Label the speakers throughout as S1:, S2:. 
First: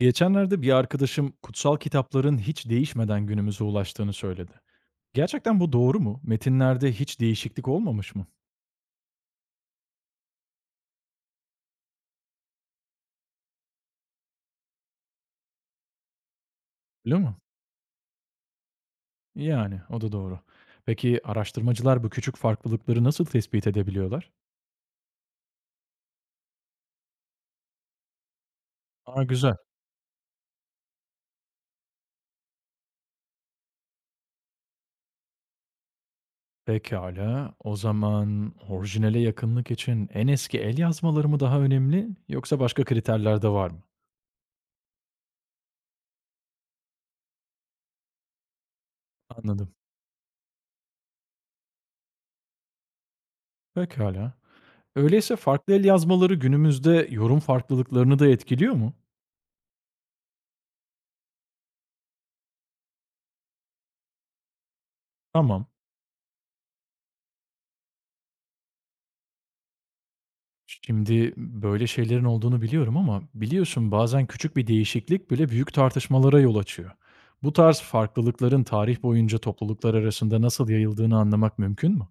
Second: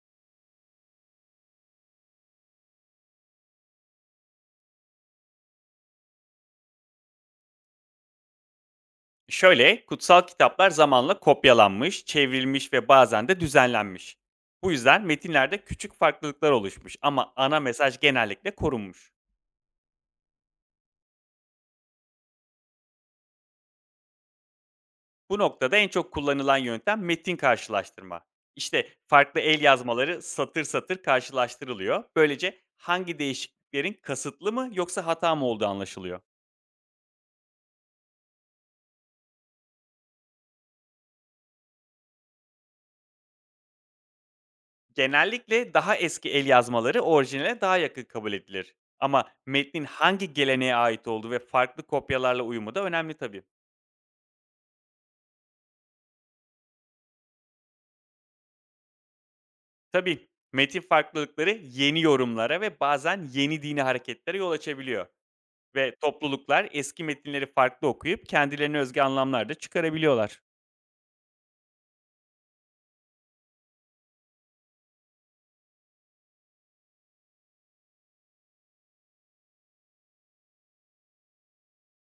S1: Geçenlerde bir arkadaşım kutsal kitapların hiç değişmeden günümüze ulaştığını söyledi. Gerçekten bu doğru mu? Metinlerde hiç değişiklik olmamış mı?
S2: Şöyle, kutsal kitaplar zamanla kopyalanmış, çevrilmiş ve bazen de düzenlenmiş. Bu yüzden metinlerde küçük farklılıklar oluşmuş
S1: Öyle
S2: ama
S1: mi?
S2: ana mesaj genellikle korunmuş.
S1: Yani o da doğru. Peki araştırmacılar bu küçük farklılıkları nasıl tespit edebiliyorlar?
S2: Bu noktada en çok kullanılan yöntem metin karşılaştırma. İşte
S1: Aa
S2: farklı
S1: güzel.
S2: el yazmaları satır satır karşılaştırılıyor. Böylece hangi değişikliklerin kasıtlı mı yoksa hata mı olduğu anlaşılıyor.
S1: Pekala. O zaman orijinale yakınlık için en eski el yazmaları mı daha önemli yoksa başka kriterler de var mı?
S2: Genellikle daha eski el yazmaları orijinale daha yakın kabul edilir. Ama
S1: Anladım.
S2: metnin hangi geleneğe ait olduğu ve farklı kopyalarla uyumu da önemli tabii.
S1: Pekala. Öyleyse farklı el yazmaları günümüzde yorum farklılıklarını da etkiliyor mu?
S2: Tabii, metin farklılıkları yeni yorumlara ve bazen yeni dini hareketlere yol açabiliyor
S1: Tamam.
S2: ve topluluklar eski metinleri farklı okuyup kendilerine özgü anlamlar da çıkarabiliyorlar.
S1: Şimdi böyle şeylerin olduğunu biliyorum ama biliyorsun bazen küçük bir değişiklik bile büyük tartışmalara yol açıyor. Bu tarz farklılıkların tarih boyunca topluluklar arasında nasıl yayıldığını anlamak mümkün mü?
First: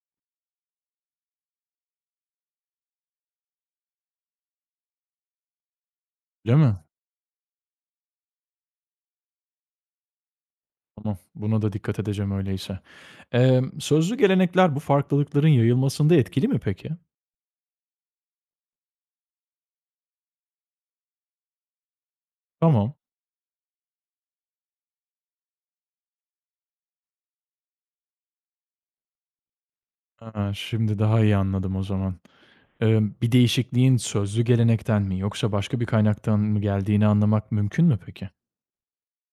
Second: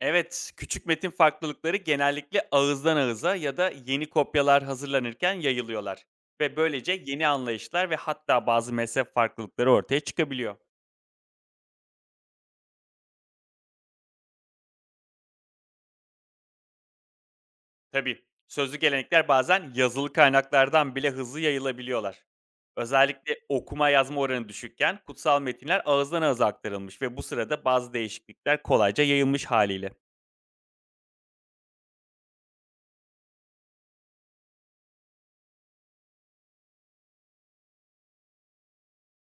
S2: Evet, küçük metin farklılıkları genellikle ağızdan ağıza ya da yeni kopyalar hazırlanırken yayılıyorlar ve
S1: Değil mi?
S2: böylece yeni anlayışlar ve hatta bazı mezhep farklılıkları ortaya çıkabiliyor.
S1: Tamam, buna da dikkat edeceğim öyleyse. Sözlü gelenekler bu farklılıkların yayılmasında etkili mi peki?
S2: Tabii. Sözlü gelenekler bazen yazılı kaynaklardan bile hızlı yayılabiliyorlar.
S1: Tamam.
S2: Özellikle okuma yazma oranı düşükken kutsal metinler ağızdan ağıza aktarılmış ve bu sırada bazı değişiklikler kolayca yayılmış haliyle.
S1: Ha, şimdi daha iyi anladım o zaman. Bir değişikliğin sözlü gelenekten mi yoksa başka bir kaynaktan mı geldiğini anlamak mümkün mü peki?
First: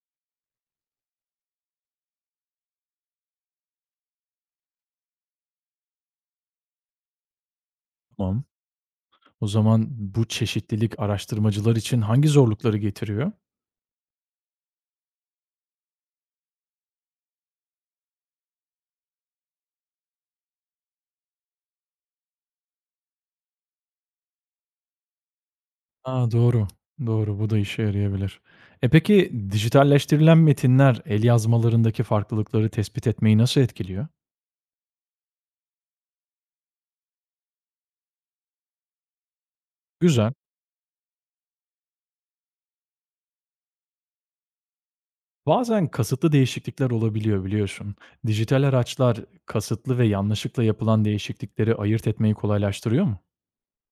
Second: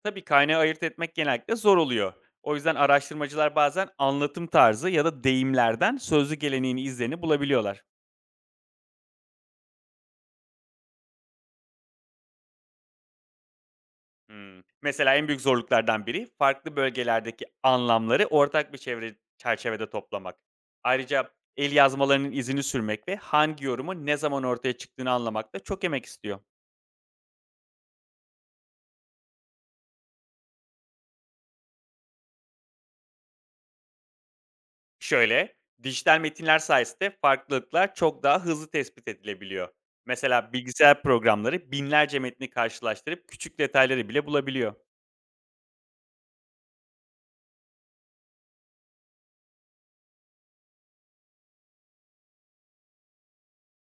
S2: Tabii, kaynağı ayırt etmek genellikle zor oluyor. O yüzden araştırmacılar bazen anlatım tarzı ya da deyimlerden sözlü geleneğin izlerini bulabiliyorlar.
S1: Tamam. O zaman bu çeşitlilik araştırmacılar için hangi zorlukları getiriyor?
S2: Hımm. Mesela en büyük zorluklardan biri farklı bölgelerdeki anlamları ortak bir çerçevede toplamak. Ayrıca el yazmalarının izini sürmek ve hangi yorumun ne zaman ortaya çıktığını anlamak da çok emek
S1: A,
S2: istiyor.
S1: doğru. Doğru, bu da işe yarayabilir. Peki dijitalleştirilen metinler el yazmalarındaki farklılıkları tespit etmeyi nasıl etkiliyor?
S2: Şöyle, dijital metinler sayesinde farklılıklar çok daha hızlı tespit edilebiliyor.
S1: Güzel.
S2: Mesela bilgisayar programları binlerce metni karşılaştırıp küçük detayları bile bulabiliyor.
S1: Bazen kasıtlı değişiklikler olabiliyor biliyorsun. Dijital araçlar kasıtlı ve yanlışlıkla yapılan değişiklikleri ayırt etmeyi kolaylaştırıyor mu?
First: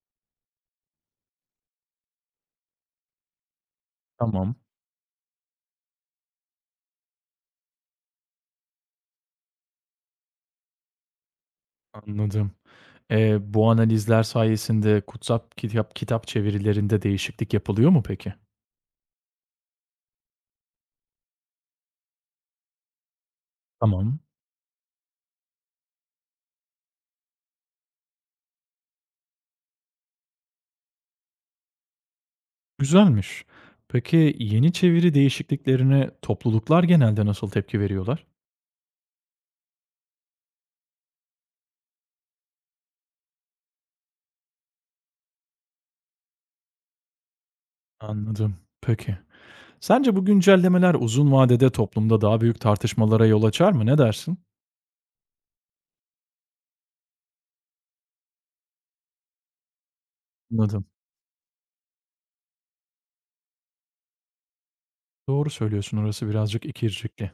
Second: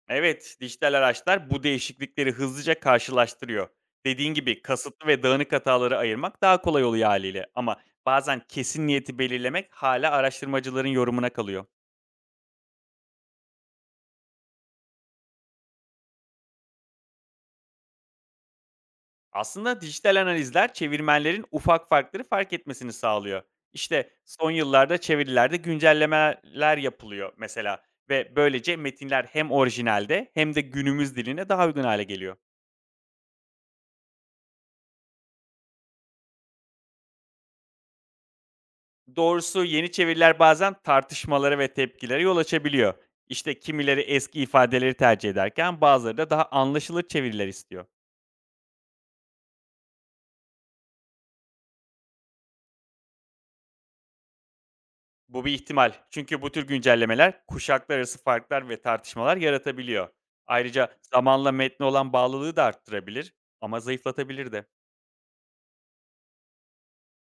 S2: Evet, dijital araçlar bu değişiklikleri hızlıca karşılaştırıyor. Dediğin
S1: Tamam,
S2: gibi kasıtlı ve dağınık hataları ayırmak daha kolay oluyor haliyle ama bazen kesin niyeti belirlemek hala araştırmacıların yorumuna kalıyor.
S1: anladım. Bu analizler sayesinde kutsal kitap çevirilerinde değişiklik yapılıyor mu peki?
S2: Aslında dijital analizler çevirmenlerin ufak farkları fark etmesini sağlıyor. İşte
S1: Tamam.
S2: son yıllarda çevirilerde güncellemeler yapılıyor mesela ve böylece metinler hem orijinalde hem de günümüz diline daha uygun hale geliyor.
S1: Güzelmiş. Peki yeni çeviri değişikliklerine topluluklar genelde nasıl tepki veriyorlar?
S2: Doğrusu yeni çeviriler bazen tartışmalara ve tepkilere yol açabiliyor. İşte kimileri eski ifadeleri tercih ederken bazıları da daha anlaşılır çeviriler istiyor.
S1: Anladım. Peki. Sence bu güncellemeler uzun vadede toplumda daha büyük tartışmalara yol açar mı? Ne dersin?
S2: Bu bir ihtimal. Çünkü bu tür güncellemeler kuşaklar arası farklar ve tartışmalar yaratabiliyor.
S1: Anladım.
S2: Ayrıca zamanla metne olan bağlılığı da arttırabilir ama zayıflatabilir de.
S1: Doğru söylüyorsun. Orası birazcık ikircikli.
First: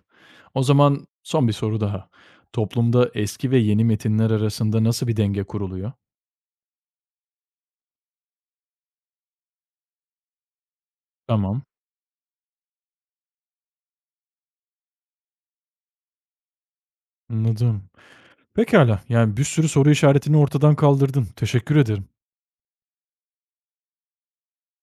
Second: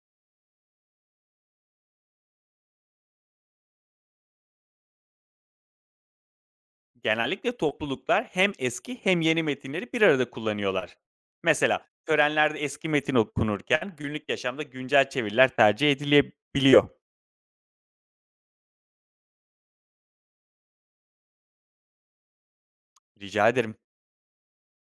S1: O zaman son bir soru daha. Toplumda eski ve yeni metinler arasında nasıl bir denge kuruluyor?
S2: Genellikle topluluklar hem eski hem yeni metinleri bir arada kullanıyorlar.
S1: Tamam.
S2: Mesela törenlerde eski metin okunurken günlük yaşamda güncel çeviriler tercih edilebiliyor.
S1: Anladım. Pekala. Yani bir sürü soru işaretini ortadan kaldırdın. Teşekkür ederim.
S2: Rica ederim.